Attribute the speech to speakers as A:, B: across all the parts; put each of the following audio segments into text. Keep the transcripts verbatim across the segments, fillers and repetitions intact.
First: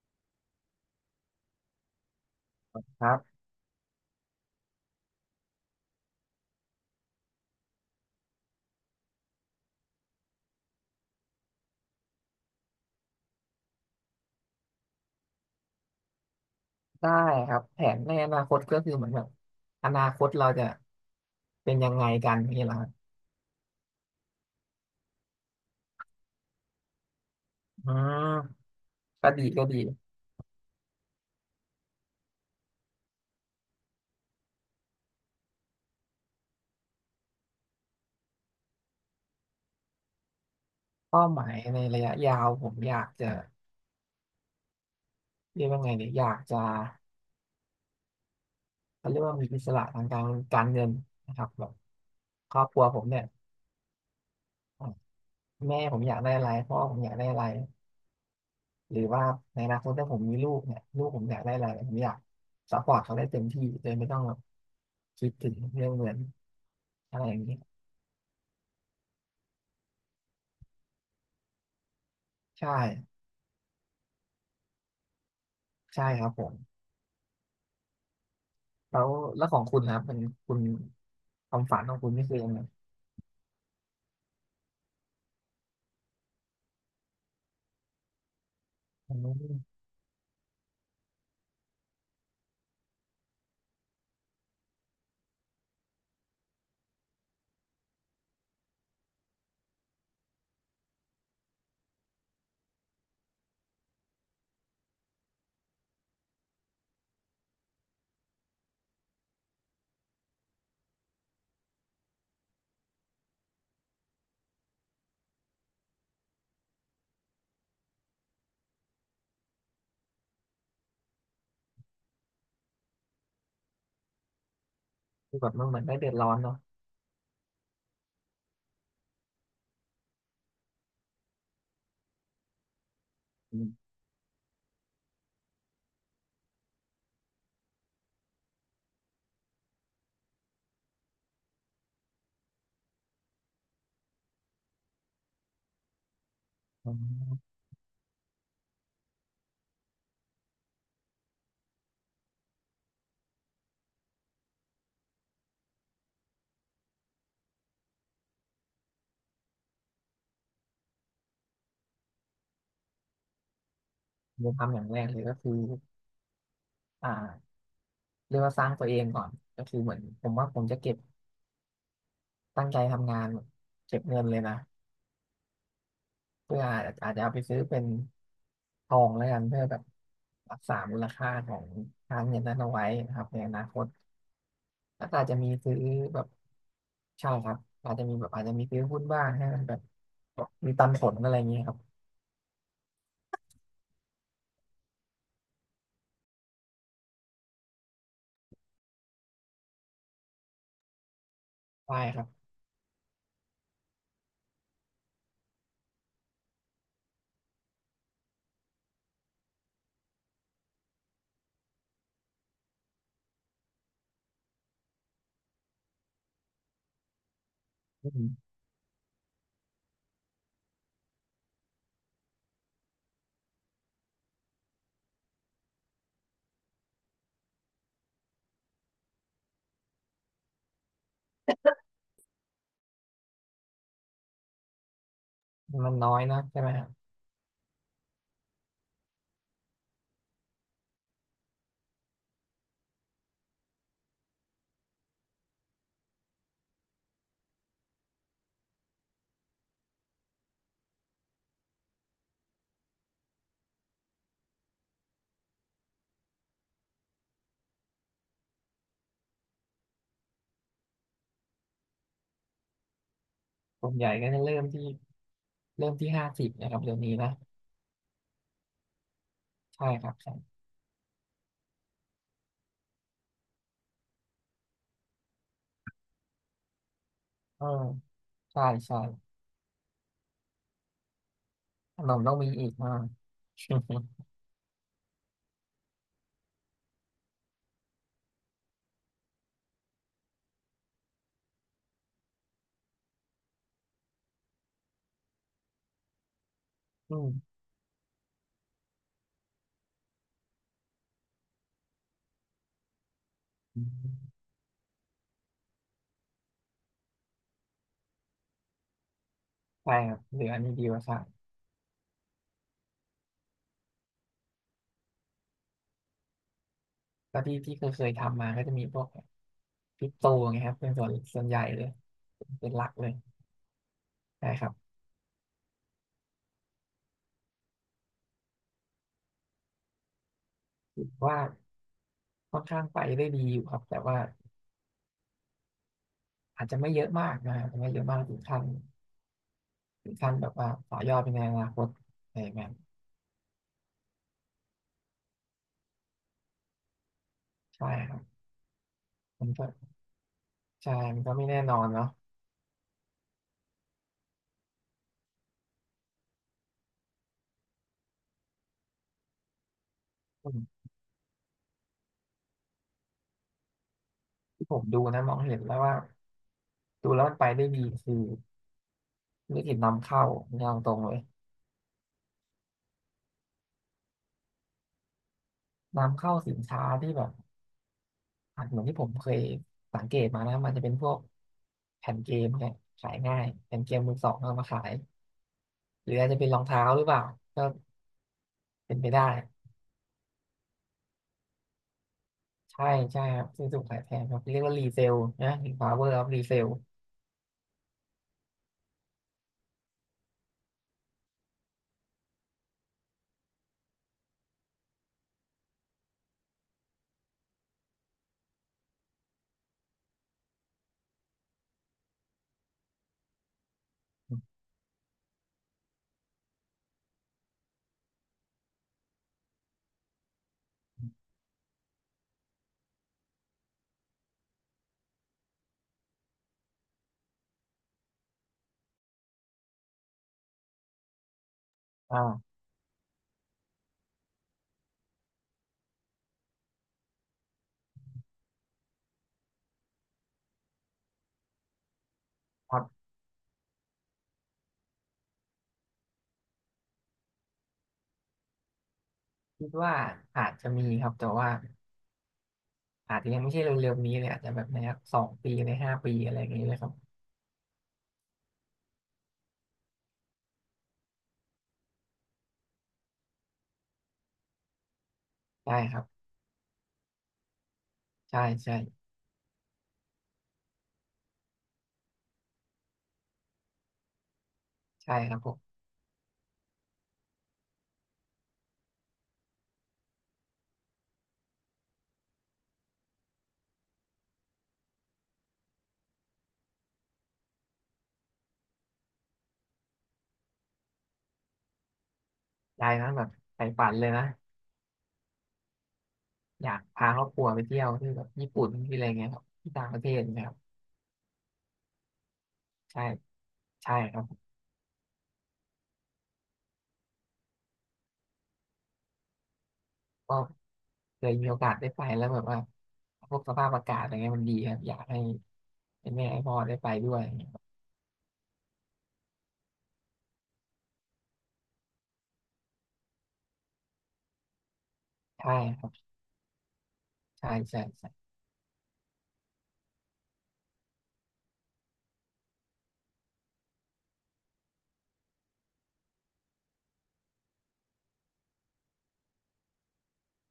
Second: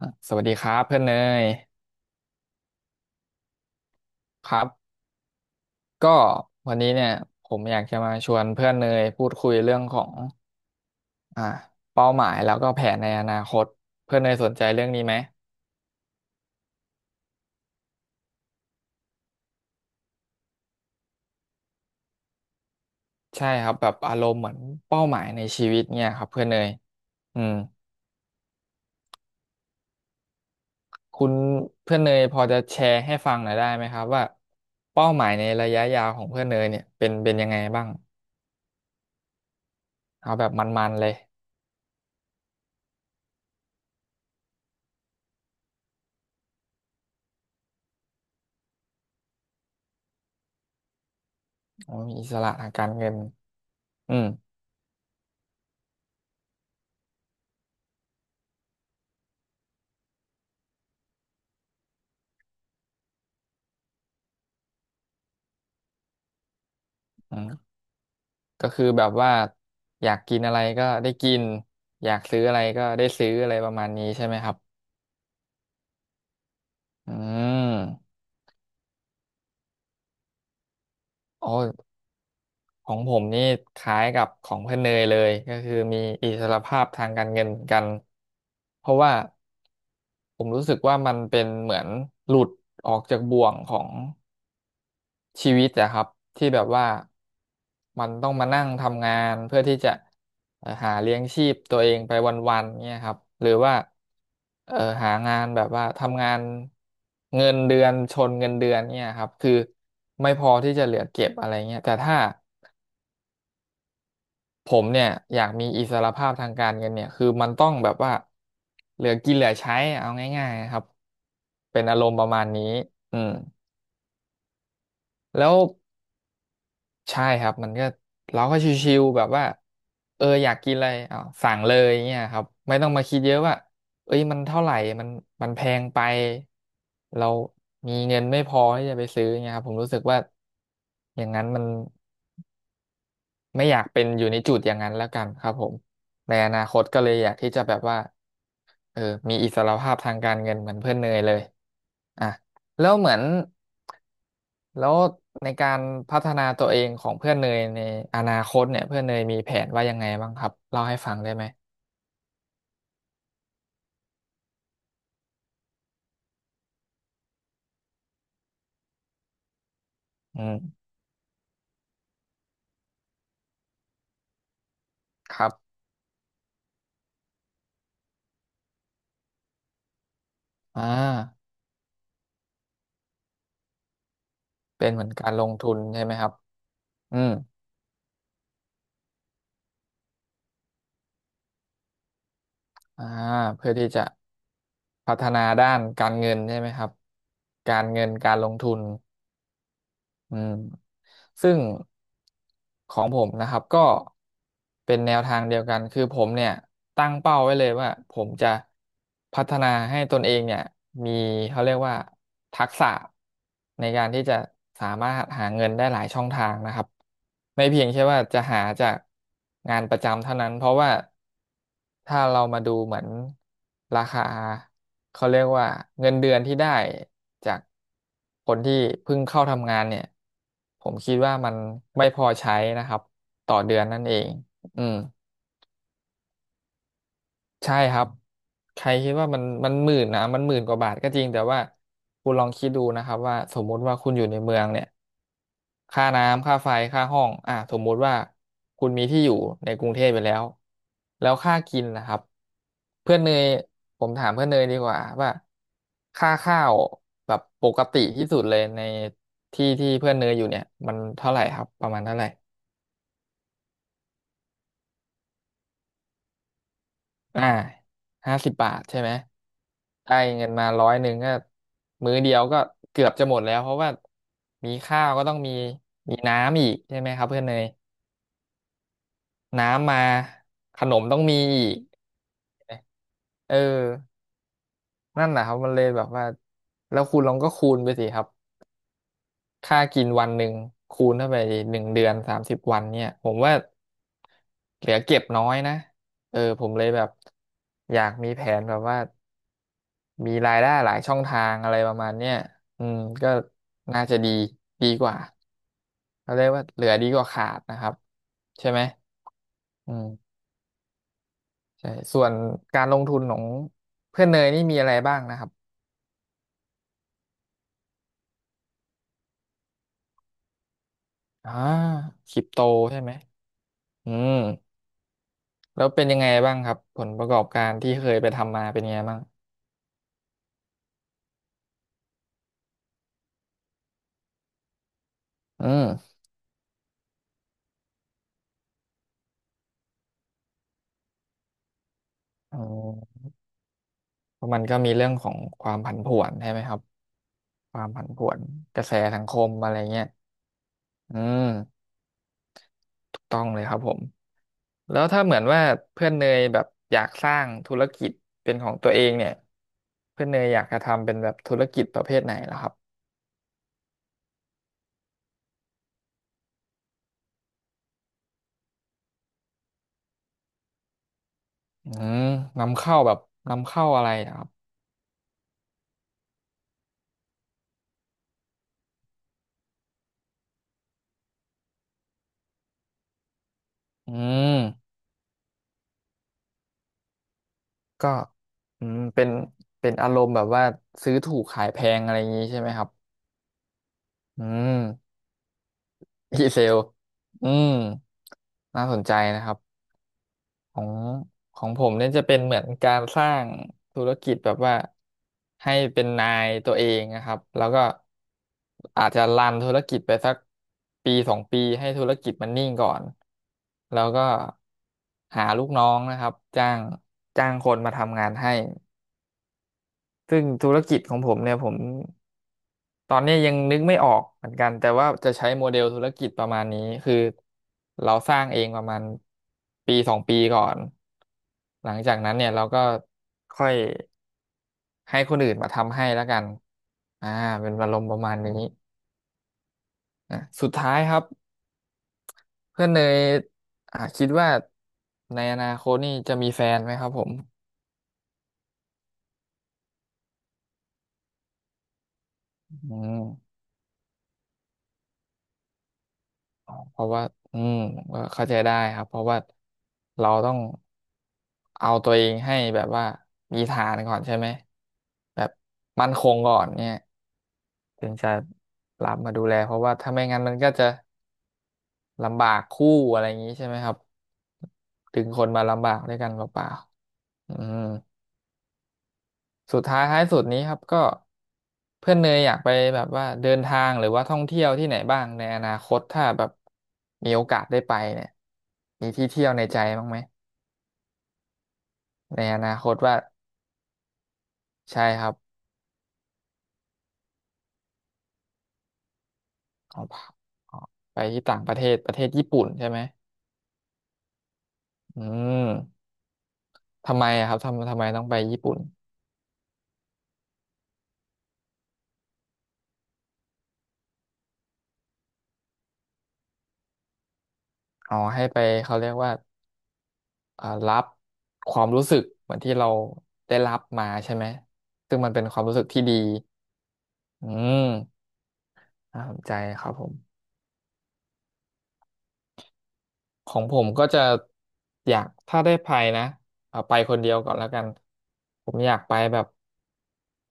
A: อ่ะสวัสดีครับเพื่อนเนย
B: ครับ
A: ครับก็วันนี้เนี่ยผมอยากจะมาชวนเพื่อนเนยพูดคุยเรื่องของอ่าเป้าหมายแล้วก็แผนในอนาคตเพื่อนเนยสนใจเรื่องนี้ไหม
B: ได้ครับแผนในอนาคตก็คือเหมือนแบบอนาคตเราจะเป็นยังไงกันนี่แหละครับ
A: ใช่ครับแบบอารมณ์เหมือนเป้าหมายในชีวิตเนี่ยครับเพื่อนเนยอืม
B: อืมก็ดีก็ดี
A: คุณเพื่อนเนยพอจะแชร์ให้ฟังหน่อยได้ไหมครับว่าเป้าหมายในระยะยาวของเพื่อนเนยเนี่ยเป็นเป็นยังไงบ้างเอาแบบมันๆเลย
B: เป้าหมายในระยะยาวผมอยากจะเรียกว่าไงเนี่ยอยากจะเขาเรียกว่ามีอิสระทางการการเงินนะครับแบบ
A: โอ้ยอิสระ
B: ครอ
A: ทา
B: บ
A: ง
B: ครั
A: กา
B: ว
A: ร
B: ผม
A: เงิน
B: เนี่ย
A: อืม
B: อ่ะแม่ผมอยากได้อะไรพ่อผมอยากได้อะไรหรือว่าในอนาคตถ้าผมมีลูกเนี่ยลูกผมอยากได้อะไรผมอยากซัพพอร์ตเขาได้เต็มที่โดยไม่ต้องแบบคิดถึงเรื่องเงินอะไรอย่างเงี้ย
A: ก็คือแบบว่าอยากกินอะไรก็ได้กินอยากซื้ออะไร
B: ใช่
A: ก็ได้ซื้ออะไรประมาณนี้ใช่ไหมครับ
B: ใช่ครับผม
A: อืม
B: แล้วแล้วของคุณนะครับเป็นคุณ
A: โ
B: ความฝันข
A: อ้
B: องคุณนี่คือยังไง
A: ของผมนี่คล้ายกับของเพื่อนเนยเลยก็คือมีอิสรภาพทางการเงินเหมือนกันเพราะว่า
B: อืม
A: ผมรู้สึกว่ามันเป็นเหมือนหลุดออกจากบ่วงของ ชีวิตอะครับที่แบบว่ามันต้องมานั่งทำงานเพื่อที่จะเอ่อหาเลี้ยงชีพตัวเองไปวันๆเนี่ยครับหรือว่าเอ่อหางานแบบว่าทำงานเงินเดือนชนเงินเดือนเนี่ยครับคือไม่พอที่จะเหลือเก็บอะไรเงี้ยแต่ถ้าผมเนี่ยอยากมีอิสรภาพทางการเงินเนี่ยคือมันต้องแบบว่าเหลือกินเหลือใช้เอาง่ายๆครับเป็นอารมณ์ประมาณนี้อืม
B: คือแบ
A: แล้
B: บ
A: ว
B: มันเหมือนได้เดือดร้อนเนาะ
A: ใช่ครับมันก็เราก็ชิวๆแบบว่าเอออยากกินอะไรอาวสั่งเลยเงี้ยครับไม่ต้องมาคิดเยอะว่า
B: อืม
A: เอ้ยมันเท่าไหร่มันมันแพงไปเรามีเงินไม่พอที่จะไปซื้อเงี้ยครับผมรู้สึกว่าอย่างนั้นมันไม่อยากเป็นอยู่ในจุดอย่างนั้นแล้วกันครับผมในอนาคต
B: อื
A: ก็เลยอยากที่
B: ม
A: จะแบบว่า เออมีอิสรภาพทางการเงินเหมือนเพื่อนเนยเลยอ่ะแล้วเหมือนแล้วในการพัฒนาตัวเองของเพื่อนเนยในอนาคตเนี่ยเพื่อนเนยมีแผนว่ายังไงบ้างครับเล่าให้ฟังได้ไหม
B: ผมทำอย่างแรกเลยก็คืออ่าเรียกว่าสร้างตัวเองก่อนก็คือเหมือนผม
A: อื
B: ว่าผมจะ
A: ม
B: เก็บตั้งใจทำงานเก็บเงินเลยนะ
A: ครับ
B: เพื่ออาจอาจจะเอาไปซื้อเป็นทองแล้วกันเพื่อแบบรักษา
A: อ่า
B: มูลค่าของการเงินนั้นเอาไว้นะครับในอนาคต
A: เป็นเหมื
B: แล้ว
A: อน
B: ก็อา
A: กา
B: จ
A: ร
B: จะ
A: ล
B: มี
A: งทุ
B: ซื้
A: น
B: อ
A: ใช่ไหม
B: แบ
A: ค
B: บ
A: รับอื
B: ใช่
A: ม
B: ครับอาจจะมีแบบอาจจะมีซื้อหุ้นบ้างให้มันแบบมีปันผลอะไรอย่างเงี้ยครับ
A: อ่าเพื่อที่จะพัฒนาด้านการเงินใช่ไหมครับการเงินการลงทุน อืมซึ่ง
B: ใช่ครับ
A: ของผมนะครับก็เป็นแนวทางเดียวกันคือผมเนี่ยตั้งเป้าไว้เลยว่าผมจะพัฒนาให้ตนเองเนี่ยมีเขาเรียกว่าทักษะในการที่จะสามารถหาเงินได้หลายช่องทางนะครับไม่เพียงแค่ว่า
B: อืม
A: จะหาจากงานประจำเท่านั้นเพราะว่าถ้าเรามาดูเหมือนราคาเขาเรียกว่าเงินเดือนที่ได้จาก คนที่เพิ่งเข้าทำงานเนี่ยผมคิดว่ามันไม่พอใช้นะครับต่อเดือนนั่นเองอืม
B: มันน้อยนะใช่ไหมครับ
A: ใช่ครับใครคิดว่ามันมันหมื่นนะมันหมื่นกว่าบาทก็จริงแต่ว่าคุณลองคิดดูนะครับว่าสมมุติว่าคุณอยู่ในเมืองเนี่ย ค่าน้ำค่าไฟค่าห้องอ่ะสมมุติว่าคุณมีที่อยู่ในกรุงเทพไปแล้วแล้วค่ากินนะครับเพื่อนเนยผมถามเพื่อนเนยดีกว่าว่าค่าข้าวแบบปกติที่สุดเลยในที่ที่เพื่อนเนยอยู่เนี่ยมันเท่าไหร่ครับประมาณเท่าไหร่
B: ส่วนใหญ่ก็จะเริ่มที่เริ่มที่ห้าสิบนะครับเดี๋ยวนี้นะ
A: อ่าห้าสิบบาทใช่ไหม
B: ใช่ครั
A: ได้
B: บใช่
A: เงินมาร้อยหนึ่งก็มื้อเดียวก็เกือบจะหมดแล้วเพราะว่ามีข้าวก็ต้องมีมีน้ำอีกใช่ไหมครับเพื่อนเน
B: เอ
A: ย
B: อใช่ใช่
A: น้ำมาขนมต้องมีอีก
B: ขนมต้องมีอีกอ่า
A: เออนั่นแหละครับมันเลยแบบว่าแล้วคุณลองก็คูณไปสิครับค่ากินวันหนึ่งคูณเข้าไปหนึ่งเดือนสามสิบวันเนี่ยผมว่าเหลือเก็บน้อยนะเออผมเลยแบบ
B: อืม
A: อยากมีแผนแบบว่ามีรายได้หลายช่องทางอะไรประมาณเนี้ยอืมก็
B: อื
A: น่าจะดี
B: ม
A: ดีกว่าเขาเรียกว่าเหลือดีกว่าขาดนะครับใช่ไหมอื
B: ใช่ครับ
A: ม
B: เหลืออันนี้ดีกว่าครับ
A: ใช่ส่วนการลงทุนของเพื่อนเนยนี่มีอะไรบ้างนะครับ
B: ก็ที่ที่เคยเคยทำมาก็จะมีพวกคริปโตไงครับเป็นส่วนส่วน
A: อ่า
B: ใหญ่เลย
A: คริปโต
B: เป็นหลัก
A: ใช่
B: เล
A: ไหม
B: ย
A: อืม
B: ใช่ครับ
A: แล้วเป็นยังไงบ้างครับผลประกอบการที่เคยไปทำมาเป็นยังไงบ้าง
B: คิดว่า ค่อนข้างไปได้ดีอยู่ครับแต่ว่า
A: อืม
B: อาจจะไม่เยอะมากนะอาจจะไม่เยอะมากถึงขั้นถึงขั้นแบบว่าต่อยอดไปในอนาคตอะไรแบบ
A: อ๋
B: นั้น
A: อเพราะมันก็มีเรื่องของความผันผวนใช่ไหมครับควา
B: ใช่
A: มผัน
B: ครั
A: ผ
B: บ
A: วนกระแสสังค
B: มั
A: ม
B: นก็
A: อะไรเงี้ย
B: ใช่
A: อื
B: มันก็ไม่แน่นอ
A: ม
B: นเนาะ
A: ถูกต้องเลยครับผมแล้วถ้าเหมือนว่าเพื่อนเนยแบบอยากสร้างธุรกิจเป็นของตัวเองเนี่ยเพื่อนเนย
B: อื
A: อยากจะ
B: ม
A: ทำเป็นแบบธุรกิจประเภทไหนล่ะครับ
B: ที่ผมดูนะมองเห็นแล้วว่าดูแล้วมันไปได้ดีคือธุรกิจนำเข้าเนี่ยเอาตรงเลย
A: อืมนำเข้าแบบนำเข้าอะไรนะครับ
B: นำเข้าสินค้าที่แบบอาจเหมือนที่ผมเคยสังเกตมานะมันจะเป็นพวกแผ่นเกมเนี่ยขายง่ายแผ่นเกม
A: อื
B: มือสองเอามาขาย
A: ม
B: หรืออาจจะเป็นรองเท้าหรือเปล่าก็
A: ก็อื
B: เป็
A: ม
B: นไป
A: เป็
B: ได้
A: นเป็นอารมณ์แบบว่าซื้อถูกขายแพงอะไรอย่างนี้ใช่ไหมค
B: ใช่
A: รับ
B: ใช่ครับซื้อถูกขายแพงครับ
A: อื
B: เรียกว่ารีเซล
A: ม
B: นะหรือ power of
A: ดีเซ
B: resale
A: ลอืมน่าสนใจนะครับ ของของผมเนี่ยจะเป็นเหมือนการสร้างธุรกิจแบบว่าให้เป็นนายตัวเองนะครับแล้วก็อาจจะรันธุรกิจไปสักปีสองปีให้ธุรกิจมันนิ่งก่อนแล้วก็หาลูกน้องนะครับจ้างจ้างคนมาทำงานให้ซึ่งธุรกิจของผมเนี่ยผม ตอนนี้ยังนึกไม่ออกเหมือนกันแต่ว่าจะใช้โมเดลธุรกิจประมาณนี้คือเราสร้างเองประมาณปีสองปีก่อนหลังจากนั้นเนี่ย
B: อ่า
A: เราก็ค่อยให้คนอื่นมาทำให้แล้วกันอ่าเป็นอารมณ์ประมาณนี้อ่ะสุดท้ายครับ
B: ครั
A: เพื่อนเน
B: บ
A: ยอ่าคิดว่าในอนาคตนี่จะมีแฟนไหมครับผม
B: คิดว่าอาจจะมีครับแต่ว่า
A: อื
B: อาจจะยังไม่
A: ม
B: ใช่เร็วๆนี้เลยอาจจะแบบในสองปีในห้าปีอะไรอย่างนี้เลยครับ
A: เพราะว่าอืมก็เข้าใจได้ครับเพราะว่าเราต้องเอาตัวเองให้แบบว่ามีฐานก่อนใช่ไหมแบบ
B: ใช่ครับ
A: มั่นคงก่อนเนี่ยถึงจะ
B: ใช่ใช่
A: รับมาดูแลเพราะว่าถ้าไม่งั้นมันก็จะลำบากคู่อะไรอย่างนี้ใช่ไหมครับ
B: ใช่
A: ถึง
B: ครั
A: ค
B: บ
A: น
B: ผ
A: มา
B: ม
A: ลำบากด้วยกันเปล่าๆอืม สุดท้ายท้ายสุดนี้ครับก็เพื่อนเนยอยากไปแบบว่าเดินทางหรือว่าท่องเที่ยวที่ไหนบ้างในอนาคตถ้าแบบมีโอกาสได้ไปเนี่ยมีที่เที่ยวในใจบ้างไหมในอนาค
B: ยาย
A: ต
B: นั้น
A: ว่า
B: แบบใฝ่ฝันเลยนะ
A: ใช่ครับ
B: อยากพาครอบครัวไปเที่ยวที่แบบญี่ปุ่นที่อะไรเงี้ยครับที่ต่างป
A: อ๋อ
B: ระ
A: ง
B: เทศนะครับ
A: อ๋อไปที่ต่างประเทศประเทศญี่ปุ่นใช่ไหม
B: ใช่ใช่ครับ
A: อืมทำไมอะครับทำทำไมต้องไปญี่ปุ่น
B: ก็เคยมีโอกาสได้ไปแล้วแบบว่าพวกสภาพอากาศอะไรเงี้ยมันดีครับอยากให้ให้แม่ให้พ่อได้ไปด้วย
A: อ๋อให้ไปเขาเรียกว่าเอ่อรับความรู้สึกเหมือนที่เราได้รับมาใช่ไหมซึ่งมันเป็น
B: ใช่
A: ความรู้
B: ค
A: สึก
B: รั
A: ที่
B: บ
A: ดีอื
B: ใช่ใช่ใช่
A: มน่าสนใจครับผม ของผมก็จะอยากถ้าได้ไปนะเอาไปคนเดียวก่อนแล้วกันผมอยากไปแบบ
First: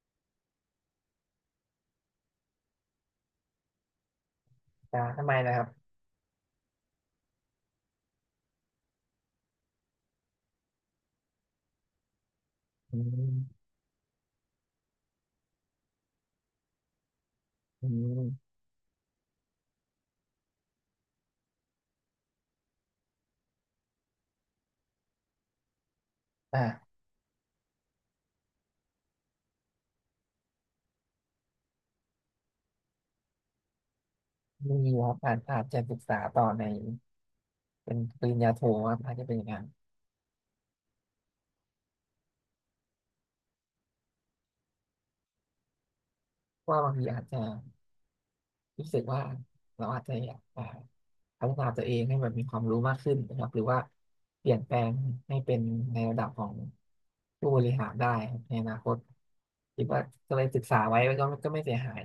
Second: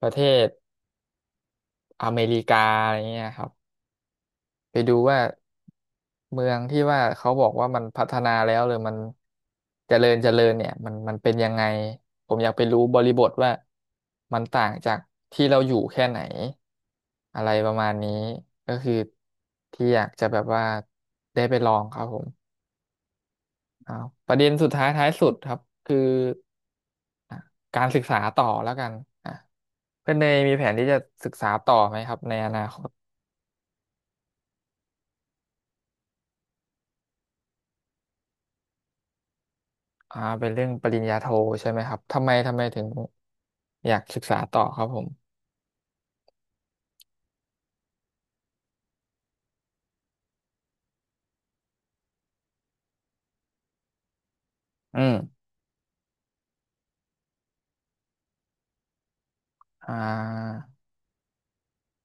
A: ประเทศอเมริกาอะไรเงี้ยครับไปดู
B: อ่า
A: ว่า
B: ทำไมนะครับ
A: เมืองที่ว่าเขาบอกว่ามันพัฒนาแล้วหรือมันเจริญเจริญเนี่ยมันมันเป็นยังไงผมอยากไปรู้บ
B: อื
A: ริบทว่า
B: ม
A: มันต่างจากที่เราอยู่แค่ไหนอะไรประมา
B: อื
A: ณนี้
B: ม
A: ก็คือที่อยากจะแบบว่าได้ไปลองครับผม อ่าประเด็นสุดท้ายท้ายสุดครับคือ
B: อ่า
A: อ่ะการศึกษาต่อแล้วกันอ่ะเพื่อนเนยมีแผนที่จะศึกษาต่อไหมครับในอนาคต
B: มีครับอาจอาจจะศึกษาต่อในเป็นปริญญาโทครับอาจจะเป็นอย่างนั้น
A: อ่าเป็นเรื่องปริญญาโทใช่ไหมครับทำไมทำไมถึงอยากศึกษาต่อครับผม
B: เพราะว่าบางทีอาจจะรู้สึกว่าเราอาจจะอยากอ่าพัฒนาตัวเองให้แบบมีความรู้มากขึ้นนะครับหรือว่าเปลี่ยนแปลง
A: อื
B: ให้
A: ม
B: เป็นในระดับของผู้บริหารได้ครับในอนาคตคิด
A: อ่
B: ว่าก็เลย
A: า
B: ศึกษาไว้ก็ไม่ก็ไม่เสียหาย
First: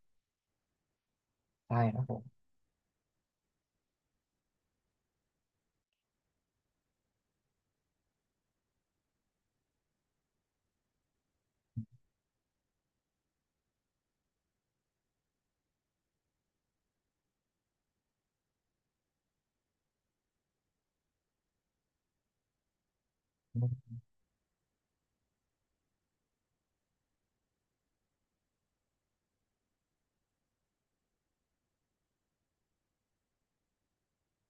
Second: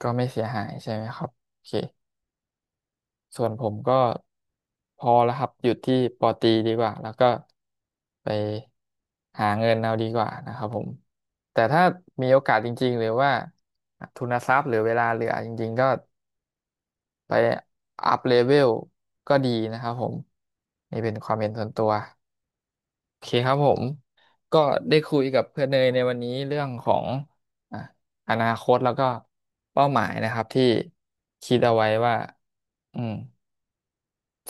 A: ก็ไม่เสียหายใช่ไหมครับโอเค
B: ใช่ครับผม
A: ส่วนผมก็พอแล้วครับหยุดที่ปอตรีดีกว่าแล้วก็ไปหาเงินเอาดีกว่านะครับผมแต่ถ้ามีโอกาสจริงๆหรือว่าทุนทรัพย์หรือเวลาเหลือจริงๆก็ไปอัพเลเวลก็ดีนะครับผมนี่เป็นความเห็นส่วนตัวโอเคครับผมก็ได้คุยกับเพื่อนเนยในวันนี้เรื่องของอ่ะอนาคตแล้วก็เป้าหมายนะครับที่คิดเอาไว้ว่าอืม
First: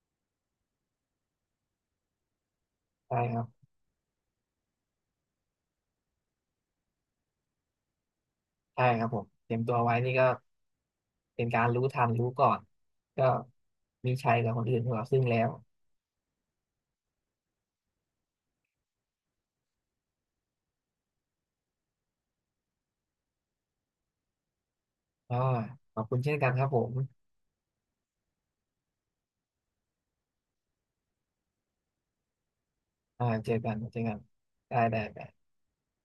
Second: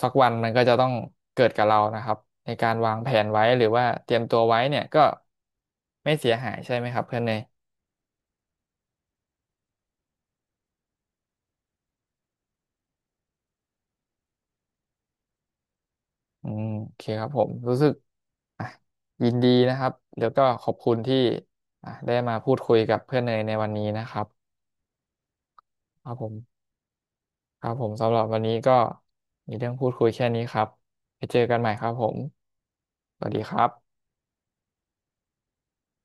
A: สักวันมันก็จะต้องเกิดกับเรานะครับในการวางแผ
B: ใช่
A: น
B: ค
A: ไว้
B: รับ
A: หรือว่าเตรียมตัวไว้เนี่ยก็ไม่เสียหายใช่ไหมครับเพื่อนเนย
B: ใช่ครับผมเตรียมตัวไว้นี่ก็เป็นการรู้ทันรู้ก่อนก็มีชัยกับคนอื่นของเราซึ่งแล้ว
A: อืมโอเคครับผมรู้สึกอ่ะยินดีนะครับแล้วก็ขอบคุณที่อ่ะได้มาพูดคุยกับเพื่อนเนยในวันนี้นะครับ
B: อ่าขอ
A: ค
B: บ
A: รับ
B: คุณ
A: ผม
B: เช่นกันครับผม
A: ครับผมสำหรับวันนี้ก็มีเรื่องพูดคุยแค่นี้ครับไปเจอกันใหม่ครับผมส
B: อ่า
A: วัสดี
B: เจ
A: ค
B: อ
A: รับ
B: กันเจอกันได้ได้ได้